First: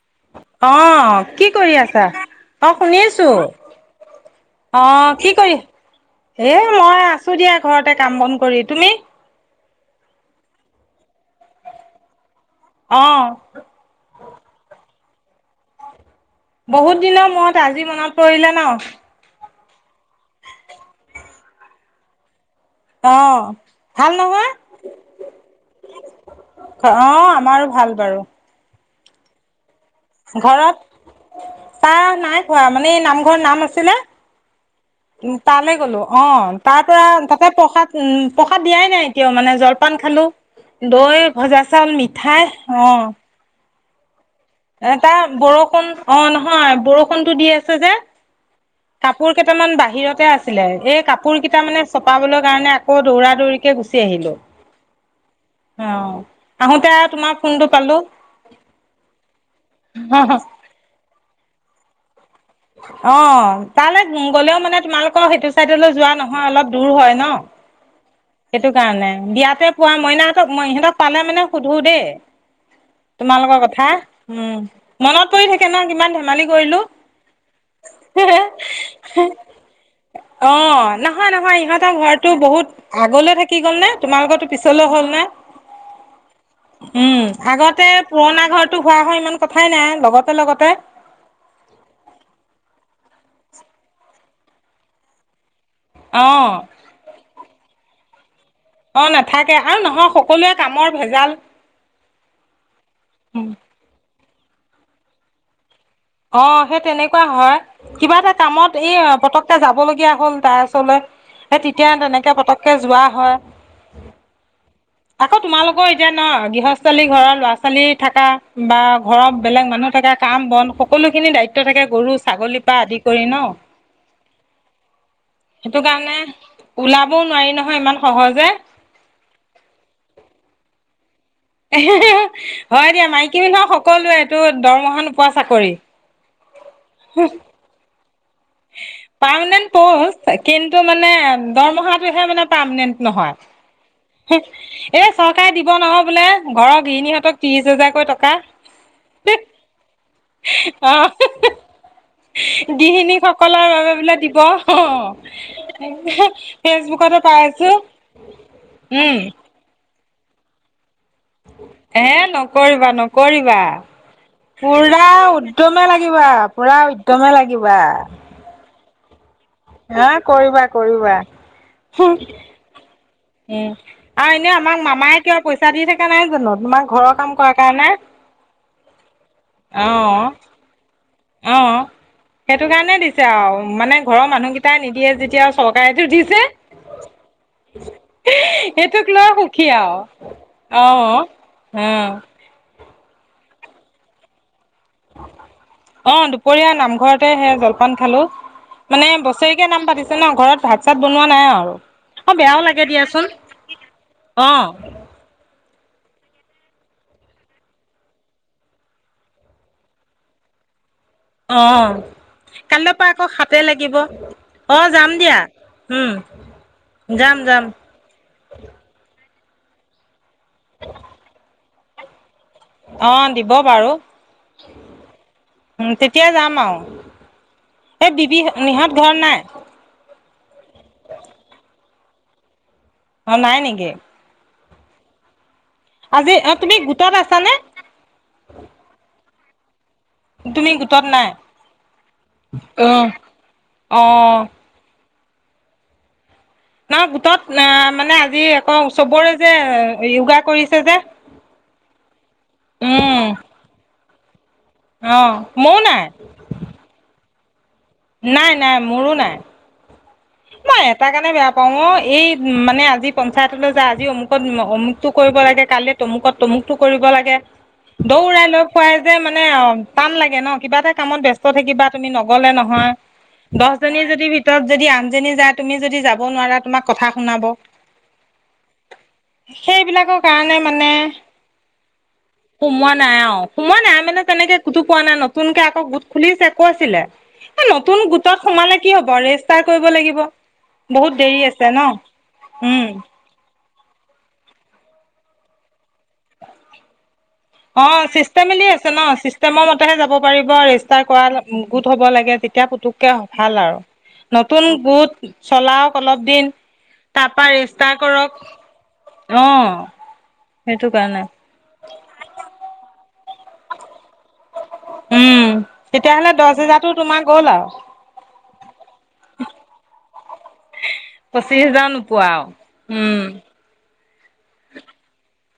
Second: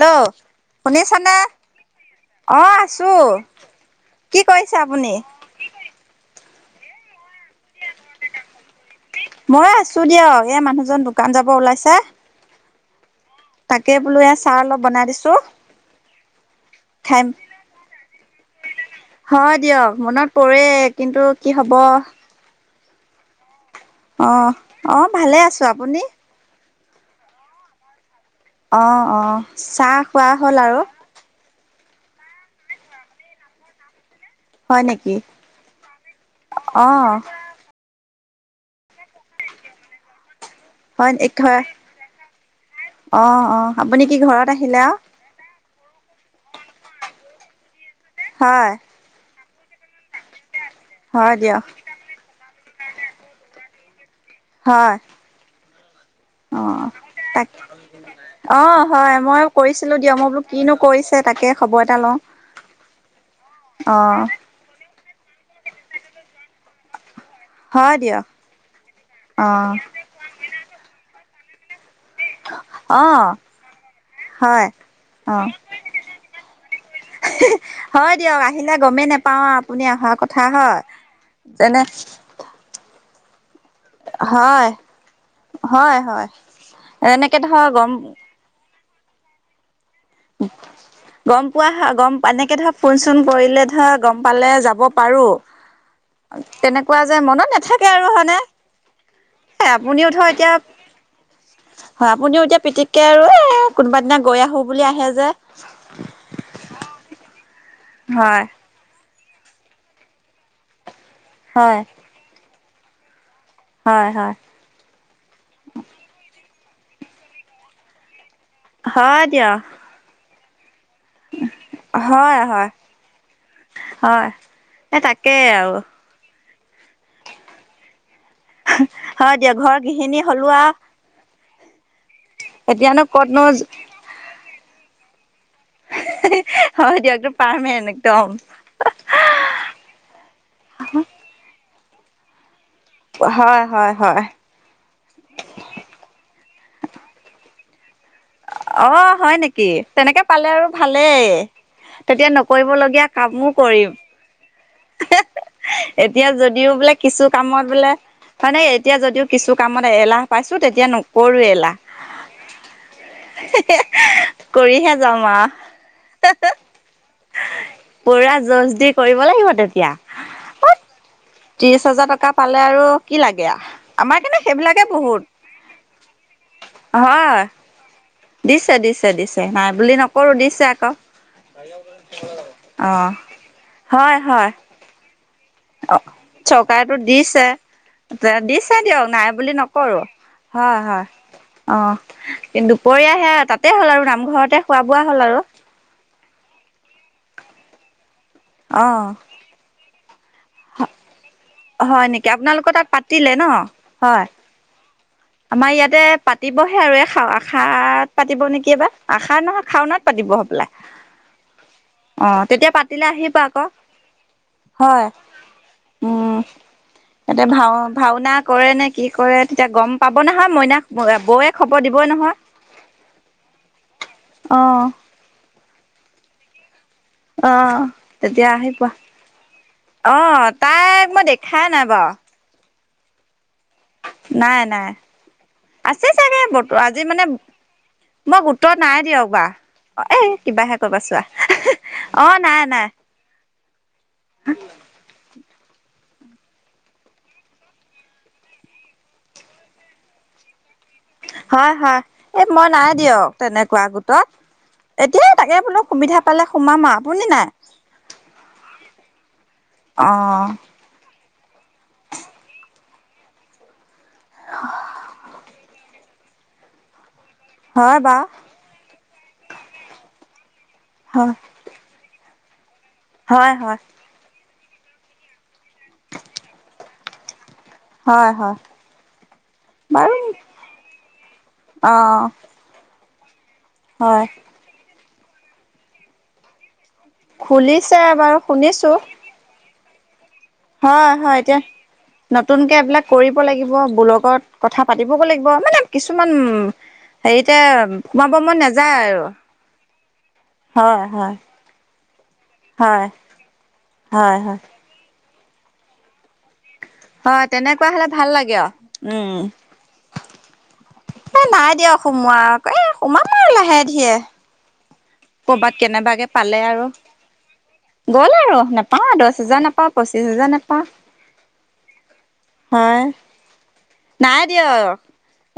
Hello অ', শুনিছানে? কি কৰি আছা? অ', শুনিছো। কি কৰিছে অ', আপুনি? কি কৰি এ মই আছো দিয়া, ঘৰতে কাম বন কৰি। তুমি? মই আছো দিয়ক। এই মানুহজন দোকান যাব ওলাইছে। অ'। তাকে বোলো এ চাহ অলপ বনাই দিছো। ত' বহুত দিনৰ মূৰত আজি মনত পৰিলে ন? হয় দিয়ক। মনত পৰেই কিন্তু কি হ'ব অ'। ভাল নহয়? অ', অ', ভালে আছো। আপুনি? অ', আমাৰো ভাল বাৰু। অ', অ'। চাহ খোৱা হ'ল ঘৰত আৰু? চাহ নাই খোৱা। মানে এই নামঘৰ নাম আছিলে। হয় নেকি? উম, তালে গ'লো। অ', তাৰ পৰা তাতে প্ৰসাদ উম, প্ৰসাদ দিয়াই নাই এতিয়াও মানে জলপান খালো। হয় দৈ ভজা হয় চাউল মিঠাই অ', আপুনি কি ঘৰত, আহিলে আৰু এটাৰ বৰষণ বৰষুণ অ' নহয় বৰষুণতটো দি আছে যে। হয়। কাপোৰ কেইটামান বাহিৰতে আছে। ছিলে এই হয় কাপোৰ দিয়ক কেইটা মানে চপাবলৈ কাৰণে আকৌ দৌৰা-দৌৰি, কে গুচি আহিলো। হয়। অ। অ আহোতে তোমাৰ তাক ফোনটো পালো। অ' হয় মই কৰিছিলো দিয়া মই বোলো কিনো কৰিছে তাকে খবৰ এটা লও। অ' তালৈ গ'লেও মানে তোমালোকৰ সেইটো চাইডলৈ যোৱা নহয় অলপ দূৰ হয় ন। হয় দিয়ক সেইটো কাৰণে বিয়াতে অ' পোৱা মইনাহতক সিহঁতক পালে মানে সুধো দেই অ' তোমালোকৰ কথা উম, হয় মনত পৰি অ' থাকে ন কিমান ধেমালি কৰিলো। হয় দিয়ক আহিলে গমেই নেপাও আৰু আপুনি অহাৰ কথা অ হয় নহয় নহয় যেনে ইহঁতৰ ঘৰটো বহুত আগলৈ থাক কি গল নে, তোমালোকৰ হয় পিছলে হ'ল নে? হয় হয় উ এনেকে ধৰ আগতে গম পুৰণ ঘ টো হোৱা হয় ইমান কথাই নাই। লগতে লগতে গম পোৱা হয় গম এনেকে ধৰক ফোন চোন কৰিলে ধৰা গম পালে যাব পাৰো। অ', তেনেকুৱা যে মনত নেথাকে। কে আৰু হয়নে? অ', নাথাকে এ আৰু নহয় আপুনিও ধৰ সকলোৱে এতিয়া কামৰ ভেজাল হয় আপুনিও এতিয়া পিতিককে আৰু এ কোনোবাদিনা গৈ আহো। বুলি আহে যে। অ' সেই তেনেকুৱা হয়। কিবা এটা হয় কামত এই পতককে যাব লগগীয়া হ'ল তাৰ ওচৰলে। এ হয় তেতিয়া তেনেকে পটক কে যোৱা হয়। হয় হয়। আকৌ তোমালোকৰ এতিয়া ন গৃহস্থালী ঘৰৰ ল'ৰা ছোৱালী থাকা বা হয় ঘৰত দিয়ক বেলেগ মানুহ থাকে। কাম বন স খিনি দায়িত্ব থাকে গৰু হয় ছাগলীৰ হয় পৰা আদি কৰি ন হয় এই তাকেই আৰু সেইটো কাৰণে ওলাবও নোৱাৰি নহয় ইমান সহজে। হয় দিয়ক ঘৰ গৃহিণী হ'লো আৰু এহে হে হয় এতিয়ানো দিয়া ক'তনো মাইকী মানুহৰ সকলোৱে এইটো দৰমহা নোপোৱা চাকৰি। হয় দিয়ক একদম পাৰমেন্ট একদম পাৰমাণ্টেত প'ষ্ট কিন্তু মানে দৰমহা। টোহে মানে। পাৰমাণ্টেত নহয় হয় হয় হয় এই চৰকাৰে দিব নহয় বোলে। ঘৰৰ গৃহিণীহঁতক ত্ৰিশ হাজাৰকৈ টকা অ' হয় নেকি তেনেকে পালে আৰু অ' ভালেই তেতিয়া নকৰিব লগীয়া কামো কৰিম। ক' এতিয়া যদিও বোলে ফেচবুকতে কিছু পাই কামত আছো। বোলে হয় নে এতিয়া উম, যদিও কিছু কামত। এলাহ পাইছোঁ তেতিয়া নোক হে নকৰিবা নকৰিবা কৰিহে পুৰা যাম উদ্যমে লাগিবা আৰু পুৰা উদ্য মে লাগিবা। পুৰা জজ দি কৰিব লাগিব। তেতিয়া হা কৰিবা। ত্ৰিশ হাজাৰ টকা পালে আৰু কি লাগে আ উম আমাৰ আৰু কিন্তু এনেও আমাক সেইবিলাকে মামাই বহুত কিবা পইচা দি থাকা নাই জানো তোমাক ঘৰৰ কাম হয় কৰাৰ কাৰণে। দিছে -দিছে -দিছে নাই বুলি নকৰো দিছে আকৌ অহ সেইটো অ কাৰণে দিছে আৰু মানে হয় ঘৰৰ হয় মানুহ কেইটাই নিদিয়ে যে অ' চৰকাৰেটো দিছে দিছে সেইটোক দিয়ক লৈ নাই বুলি সুখী নকৰো আৰু হয় অঁ হয় অ অঁ কিন্তু দুপৰীয়া সেই তাতে হ'ল আৰু নামঘৰতে খোৱা বোৱা হ'ল আৰু। অ' দুপৰীয়া নামঘৰতে সে জলপান খালো অ মানে বছৰেকীয়া নাম পাতি তোমাৰ ঘৰত ভাত চাত ব নোৱা নাই আৰু হয় নেকি অঁ বেয়াও আপোনালোকৰ তাত লাগে পাতিলে দিয়াচোন, ন হয় অঁ। আমাৰ ইয়াতে পাতিবহে আৰু এই শাও আষাৰত পাতিব নেকি এইবাৰ আষাৰত নহয় শাওনাত পাতিব হ'বলা। অঁ অ তেতিয়া কাইলৈ পাতিলে পৰা আকৌ আহিব শাতে লাগিব, অঁ হয় যাম দিয়া উম তাতে যাম-যাম। এতিয়া গম পাওঁ নহয় মইনা ব অ বৌয়ে খবৰ দিবই নহয়। অঁ দিব বাৰু। অ উম, তেতিয়া যাম আৰু। অঁ এই বিবি তেতিয়া আহি নিহঁত পোৱা, ঘৰত নাই অঁ তাইক মই দেখাই নাপাও। অঁ নাই নেকি। নাই- নাই। আছে আজি চাগে অ তুমি বতুৱা আজি গোটত মানে আছানে মই গোটত নাই দিয়ক বা। অঁ এ তুমি কিবাহে কৈ গোটত পাইছোঁ আও, নাই অঁ নাই- নাই। অঁ। নহয় গোটত না মানে আজি আকৌ চবৰে যে য়োগা কৰিছে যে হয়-হয় এ মই নাই উম দিয়ক, তেনেকুৱা গোট গোটত। অ এতিয়া তাকে ময়ো বোলো নাই সুবিধা পালে সোমাম আৰু আপুনি নাই নাই- নাই মোৰো নাই। অ মই এটা কাৰণে বেয়া পাওঁ অ এই মানে আজি পঞ্চায়তলৈ যে আজ আজি অমুকত অমুকতটো কৰিব লাগে, কালি তমুকত তমুকটো কৰিব লাগে। হয় বাৰু দৌৰাই লৈ ফুৰাই যে মানে অ টান লাগে ন কিবা এটা কামত হয় ব্যস্ত থাকিবা তুমি নগ'লে নহয়। হয় দহ হয় জনীয়ে যদি ভিত তক যদি আন যোনে যায় তুমি যদি যাব নোৱাৰা, তোমাক কথা শুনাব। হয় হয় সেইবিলাকৰ বাৰু কাৰণে মানে, অ', সোমোৱাত নাই আও সোমাৱা নাই মানে হয় তেনেকে কোতো পোৱা নাই ন। নতুনকে আকৌ গোট খুলিছে কৈছিলে। এ খুলিছে নতুন গোটত বাৰু সোমালে কি শুনিছো হ'ব, ৰেষ্টাৰ কৰিব ব লাগিব। হয়, বহুত হয়। দেৰি এতিয়া আছে ন নতুনকে উম এইবিলাক কৰিব লাগিব। ওঅ', বুলকত কথা পাতিবগৈ লাগিব। মানে কিছুমান হেৰিতে অ', সোমাব মন চিষ্টেমেলি আছে নাযায় ন, আৰু চিষ্টেমৰ মতেহে যাব পাৰিব। হয়, ৰেজিষ্টাৰ হয়, কৰা গোট হ'ব লাগে। তেতিয়া হয়, পুতুককে ভাল আৰু। হয়, হয়, নতুন গোট চলাওক অলপ দিন। হয় তাপা তেনেকুৱা ৰেজিষ্টাৰ হ'লে ভাল কৰক। লাগে আৰু উম। অ সেইটো কাৰণে এই নাই দিয়ক সোমোৱা, এ সো সোমাম আও লাহে-ধীৰে। উম ক'বাত কেনেবাকে তেতিয়াহ'লে দহ পালে আৰু হেজাৰতো তোমাৰ গ'ল আৰু গ'ল আৰু নাপাওঁ। দহ হোজাৰ নাপাওঁ, পঁচিশ হোজাৰ নাপাওঁ। পোৱাও। হয় উম। নাই দিয়ক।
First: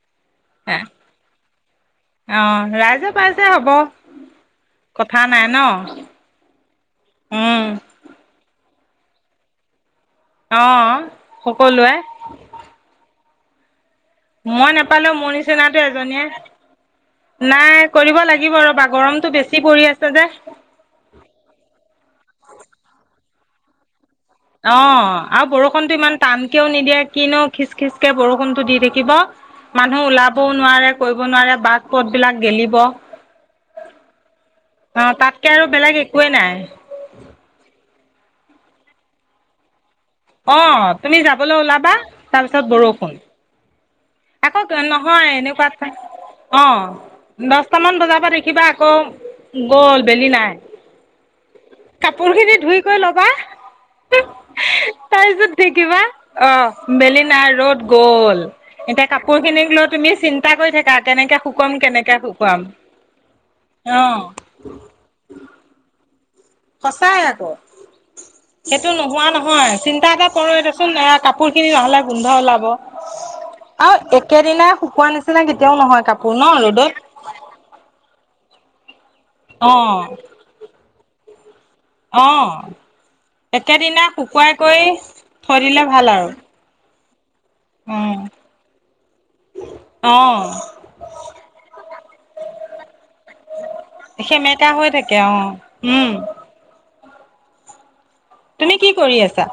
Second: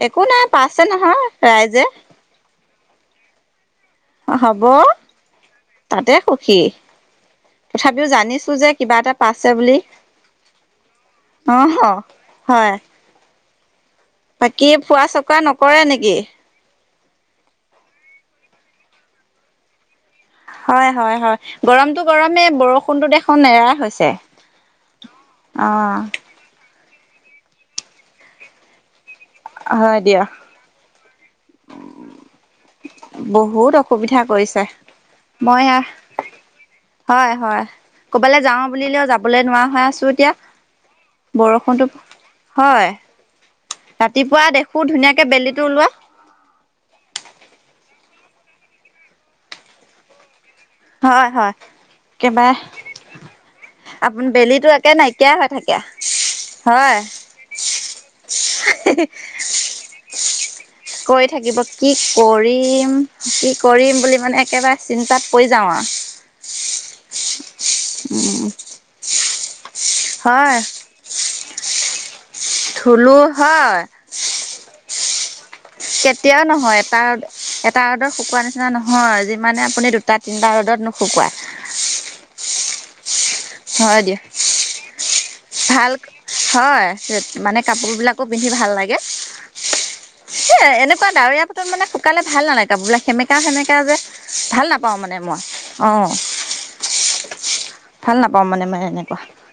একো নাই, পাইছে নহয়। ৰাইজে অ', ৰাইজে পাইছে হ'ব। অ', হ'ব। কথা নাই ন তাতে সুখী, উম তথাপিও জানিছো যে কিবা এটা পাইছে বুলি। অ', অহ সকলোৱে। হয় বাকী মই নেপালেও মোৰ ফুৰা-চকা নিচিনাতো নকৰে নেকি? এজনীয়ে নাই কৰিব লাগিব ৰ'বা। গৰমতটো বেছি পৰি আছে যে হয়, হয়, হয়। গৰমতো গৰমে বৰষুণটো দেখোন নেৰাই হৈছে। অ', আৰু অ বৰষুণতো ইমান টানকেও নিদিয়ে কিনো খিচ-খিচকে বৰষুণটো দি থাকিব। হয় মানুহ দিয়ক ওলাবও নোৱাৰে কৰিবও নোৱাৰে। বাট-পথ বিলাক গেলিব। অ' বহুত অসুবিধা কৰিছে। তাতকে মই আৰু এয়া, বেলেগ একোৱেই নাই। হয়, হয়। ক'ৰবালৈ যাওঁ বুলিলেও যাবলৈ নোৱাৰা হৈ আছ অ', তুমি যাবলৈ ওলাবা, তাৰপিছত হয় বৰষুণ। ৰাতিপুৱা আকৌ দেখো ধুনীয়াকে বেলিটো ওলোৱা। দচটামান বজাৰ পৰা দেখিবা আকৌ গ'ল, বেলি নাই। হয় হয় কাপোৰ একেবাৰে খিনি ধুই কৰি ল'বা, আপুনি বেলিটো একে নাইকিয়া হৈ তাৰপিছত থাকে দেখিবা, অ', হয় বেলি নাই ৰ'দ গ'ল। এতিয়া কাপোৰ খিনিক লৈ তুমি চিন্তা কৰি থাকা কৈ কেনেকে থাকিব, শুকুৱাম কি কেনেকে শুকুৱাম। কৰিম কি কৰিম অ', বুলি মানে একেবাৰে চিন্তাত! পাঁচ। সঁচাই আকৌ সেইটো নোহোৱা নহয়। চিন্তা এটা কৰো হয় এ দেচোন এয়া কাপোৰ খিনি! গোন্ধ ওলাব ধুলো হয় আৰু একেদিনাই শুকোৱা নিচিনা [unintelligible] কাপোৰ কেতিয়াও ন নহয় ৰ'দত এটা ৰ এটা ৰ'দত শুকোৱা নিচিনা। [unintelligible] হয় যিমানে আপুনি অ', দুটা তিনটা ৰ'দত শুকোৱায়। অ'। হয় একেদিনা দিয়ক শুকুৱাই কৰি। থৈ দিলে ভাল আৰু হয়। [unintelligible] মানে উম, কাপোৰবিলাকো পিন্ধি ভাল লাগে, অ', এই এনেকুৱা ডাৱৰীয়া পাতত মানে শুকালে ভাল নালাগে কাপোৰবিলাক সেমেকা সেমেকা যে ভাল সেমেকা হৈ নাপাওঁ মানে থাকে মই অ। উম, ভাল নাপাওঁ মানে তুমি মই কি কৰি এনেকুৱা আছা?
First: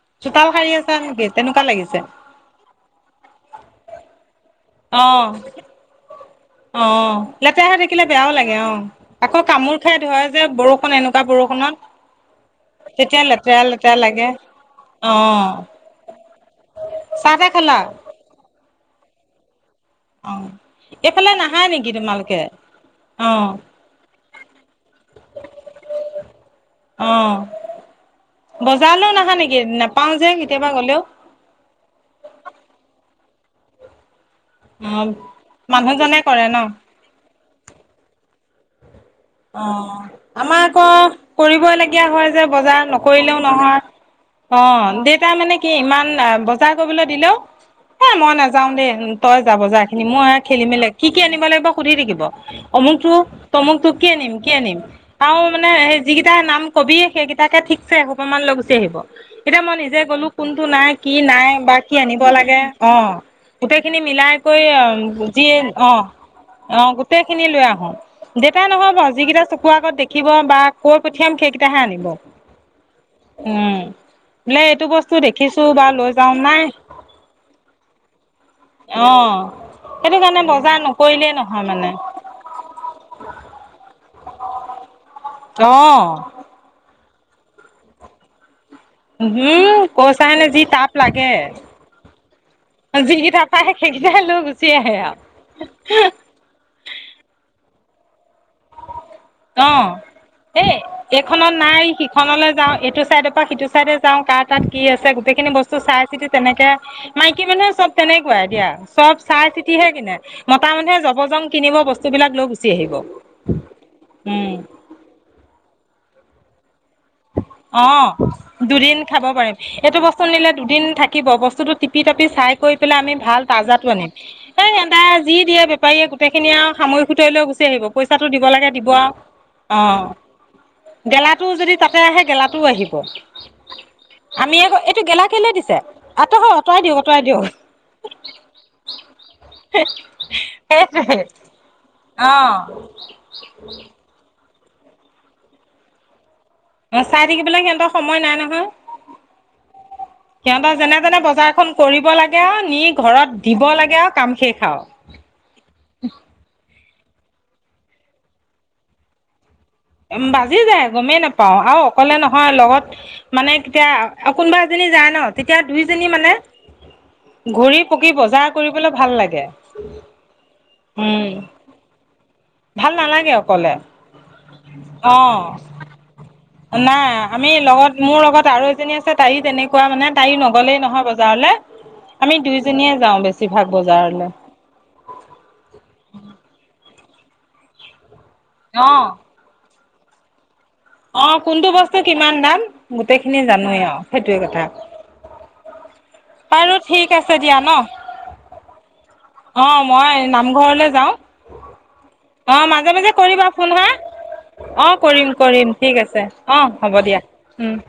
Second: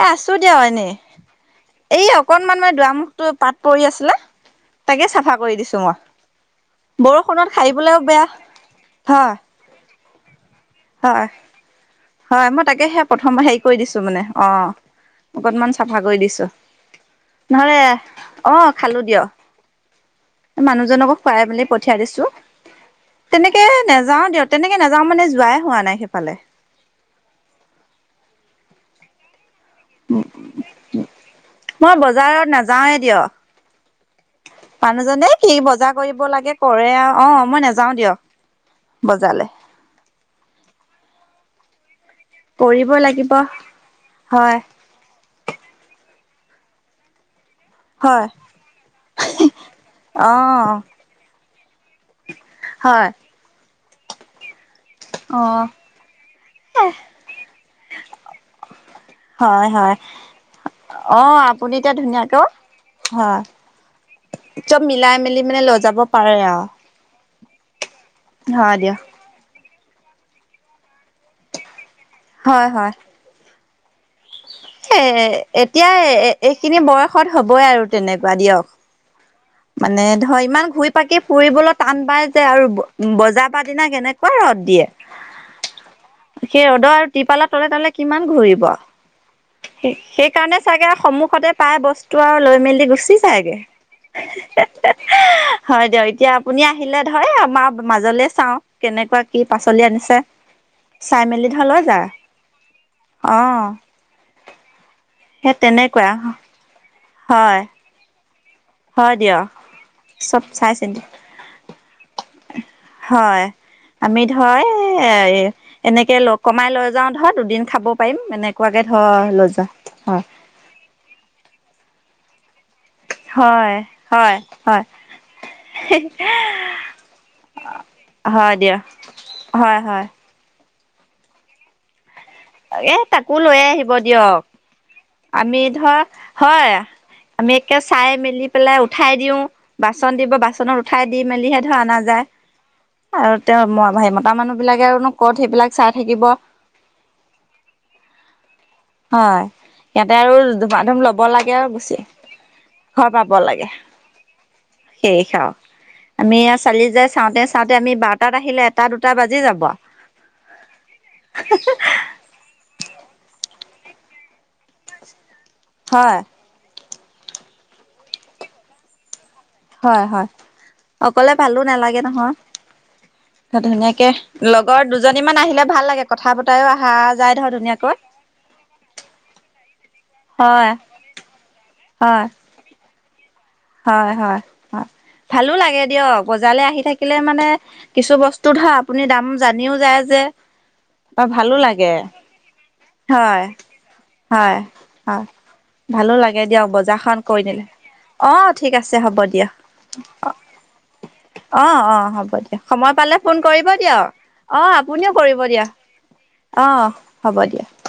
এ আছো চোতাল দিয়ক সাৰি এনেই আছা নেকি তেনেকুৱা লাগিছে এই অকনমান মান দুৱাৰমুখটো পাত পৰি আছিলে তাকে অ', চাফা কৰি দিছো মই, অ' বৰষুণত লেতেৰা হৈ সাৰিবলৈও থাকিলে বেয়া বেয়াও লাগে, অ' হয় আকৌ কামোৰ [unintelligible] এনেকুৱা হয় বৰষুণত হয় মই তাকেহে তেতিয়া প্ৰথমে লেতেৰা হেৰি কৰি লেতেৰা দিছো মানে লাগে অ' অকনমান চাফা কৰি দিছো চাহ তাহ নহলে খালা অ' খালো দিয়ক অ মানুহজনকক এইফালে খুৱাই নাহা মেলি নেকি পঠিয়াই দিছো তোমালোকে অ তেনেকে নেযাও দিয়ক তেনেকে নেযাও মানে যোৱাই নাই সেইফালে অ' বজাৰলৈও নাহা নেকি? নাপাও যে মই কেতিয়াবা গলেও বজাৰত নাযাওৱে দিয়ক। অ মানুহজনে কি বজাৰ মানুহজনে কৰিব লাগে ন কৰে আৰু অ'। মই নাযাওঁ দিয়ক। বজাৰলে অ' আমাৰ আকৌ কৰিব লাগে। হয় যে বজাৰ কৰিবই লাগিব নকৰিলেও হয় নহয় অ' দেতা মানে কি ইমান বজাৰ কৰিবলৈ দিলেও হ হয় মই নাযাও দেই তই যাব যা খিনি মই অ খেলি মেলি কি কি আনিব লাগিব সুধি থাকিব হয় অমুকটো তমুক কি আনিম? কি আনিম? আৰু অ মানে সেই যিকেইটাৰ নাম কবি সেইকেইটাকে ঠিকছে এসোপা মান লৈ গুচি আহিব। এতিয়া হয় মই হয় নিজে গ'লো কোনটো নাই, কি অ নাই, আপুনি বা এতিয়া কি আনিব ধুনীয়াকে লাগে, অ', হয় গোটেই খিনি মিলাই কৰি চব মিলাই মেলি আ-যি মানে লৈ যাব অ', পাৰে আৰু অ', গোটেই খিনি লৈ আহো। দেউতাই হয় নহ দিয়ক চকুৰ আগত দেখিব, বা কৈ পঠিয়াম সেইকেইটাহে আনিব। হয়, হয়। উম। বোলে এইটো এ বস্তু দেখিছো বা এতিয়া লৈ যাও নাই এ-এ-এইখিনি বয়সত হ'বই আৰু তেনেকুৱা অ দিয়ক। মানে সেইটো কাৰণে ধৰ ইমান বজাৰ ঘূৰি-পাকি নকৰিলেই নহয় ফুৰিবলৈ মানে টান পাই যে, আৰু ব-বজাৰ-পাতি নাই পোৱা ৰ'দ দিয়ে। অ সেই ৰ'দত তিপালৰ তলে-তলে কিমান ঘূৰিব আও! উম কৈছাহেনে সেইকাৰণে যি চাগে তাপ লাগে সন্মুখতে পাই বস্তু আৰু লৈ-মেলি গুচি যিকেইটা যাইগে। পায় সেইকেইটাই লৈ গুচি হেহ-হেহ-হে, আহে আৰু হয় দিয়ক। এতিয়া আপুনি আহিলে ধৰ এ মা মাজলে চাওঁ, কেনেক অ', এই চাই মেলি এইখনত ধৰ লৈ নাই যায় সিখনলৈ যাওঁ, এইটো চাইডে পৰা সিটো অ', চাইডে যাওঁ, কাৰ তাত কি আছে? গোটেইখিনি সেই বস্তু তেনেকুৱা চাই-চিতি তেনেকে মাইকী হয়, মানুহে চব তেনেক ঘূৰাই দিয়া, চব হয় দিয়ক চাই-চিতিহে কিনে। চব মতা চাই মানুহে চিন্তি জবজং কিনিব, বস্তুবিলাক লৈ গুচি আহিব। হয়। আমি উম ধৰ এ এনেকে লওক, কমাই লৈ যাওঁ ধৰ দুদিন খাব পাৰিম অ', এনেকুৱাকে দুদিন ধৰ খাব লৈ পাৰিম। যোৱা এইটো হয়, বস্তু নিলে দুদিন থাকিব, বস্তুতটো টিপি-টপি চাই কৰি পেলাই আমি ভাল হয়, তাজাটো আনিম। হয়, এই হয়, ইহঁতে যি দিয়ে বেপাৰীয়ে গোটেইখিনি আৰু সামৰিক-সুতৰি লৈ গুচি আহিব। পইচাটো দিব হয় লাগে দিয়ক। দিব আও। হয়, হয়, অ'। গেলাটোও যদি তাত তে আহে গেলাটোও আহিব। এ তাকো লৈ আহিব দিয়ক। আমি আকৌ এইটো গেলা কেলে আমি দিছে ধৰ আঁতৰ হয়, আঁতৰাই দিয়ক আঁতৰাই দিয়ক আমি একে চাই-মেলি পেলাই উঠাই দিওঁ। বাচন দিব, বাচনত উঠাই সেইটোৱে দি-মেলিহে ধৰ অনা যায়। আৰু তেওঁ ম-ম হেৰি মতা মানুহ বিলাকে আৰু নো ক'ত সেইবিলাক চাই থাকিব। অ', চাই থাকিবলৈ সিহঁতৰ সময় নাই নহয়। হয়, সিহঁতে আৰু সিহঁতৰ যেনে ধুমা-ধুম তেনে ল'ব লাগে বজাৰখন আৰু গুচি কৰিব আহি লাগে আৰু নি ঘৰ ঘৰত পাব দিব লাগে, আৰু কাম শেষ আৰু শেষ আৰু। আমি চালি-জাৰি চাওঁতে চাওঁতে আমি বাৰটাত আহিলে এটা-দুটা বাজি যাব। উম, বাজি যায় গমেই নাপাওঁ, আৰু অকলে নহয় লগত মানে এতিয়া আৰু কোনোবা এজনী যায় ন। তেতিয়া দুইজনী হয় মানে ঘূৰি-পকি বজাৰ কৰিবলৈ ভাল লাগে। হয় হয়, উম অকলে ভালো নালাগে নহয়। ভাল নালাগে অকলে ধুনীয়াকে, লগৰ অ দুজনী মান আহিলে ভাল লাগে কথা বতৰাও অহা নাই যায় ধৰ আমি লগত, ধুনীয়াকৈ মোৰ লগত আৰু এজনী আছে তাইওঁ তেনেকুৱা মানে, তাইওঁ হয় নগলেই নহয় বজাৰলে, হয় আমি দুইজনীয়ে [unintelligible] হয়, বজাৰলে হয়, হয়, ভালো লাগে দিয়ক বজাৰলৈ আহি থাকি থাকিলে মানে কিছু বচ [unintelligible] অ আপুনি দাম জানিওঁ যায় যে বা অ', ভালো কোনটো লাগে বস্তু কিমান দাম, গোটেইখিনি হয় জানোৱেই আৰু, সেইটোৱে হয় হয় কথা। ভালো লাগে দিয়ক, বাৰু ঠিক বজাৰখন আছে কৰি দিয়া দিলে। ন অ', ঠিক আছে হ'ব দিয়া। অ মই অ', নামঘৰলে যাওঁ অ', হ'ব অ দিয়া, মাজে সময় মাজে পালে ফোন কৰিবা কৰিব হা দিয়ক। অ', আপুনিও কৰিম কৰিব দিয়া, কৰিম ঠিক আছে অ', হ'ব দিয়া। উম।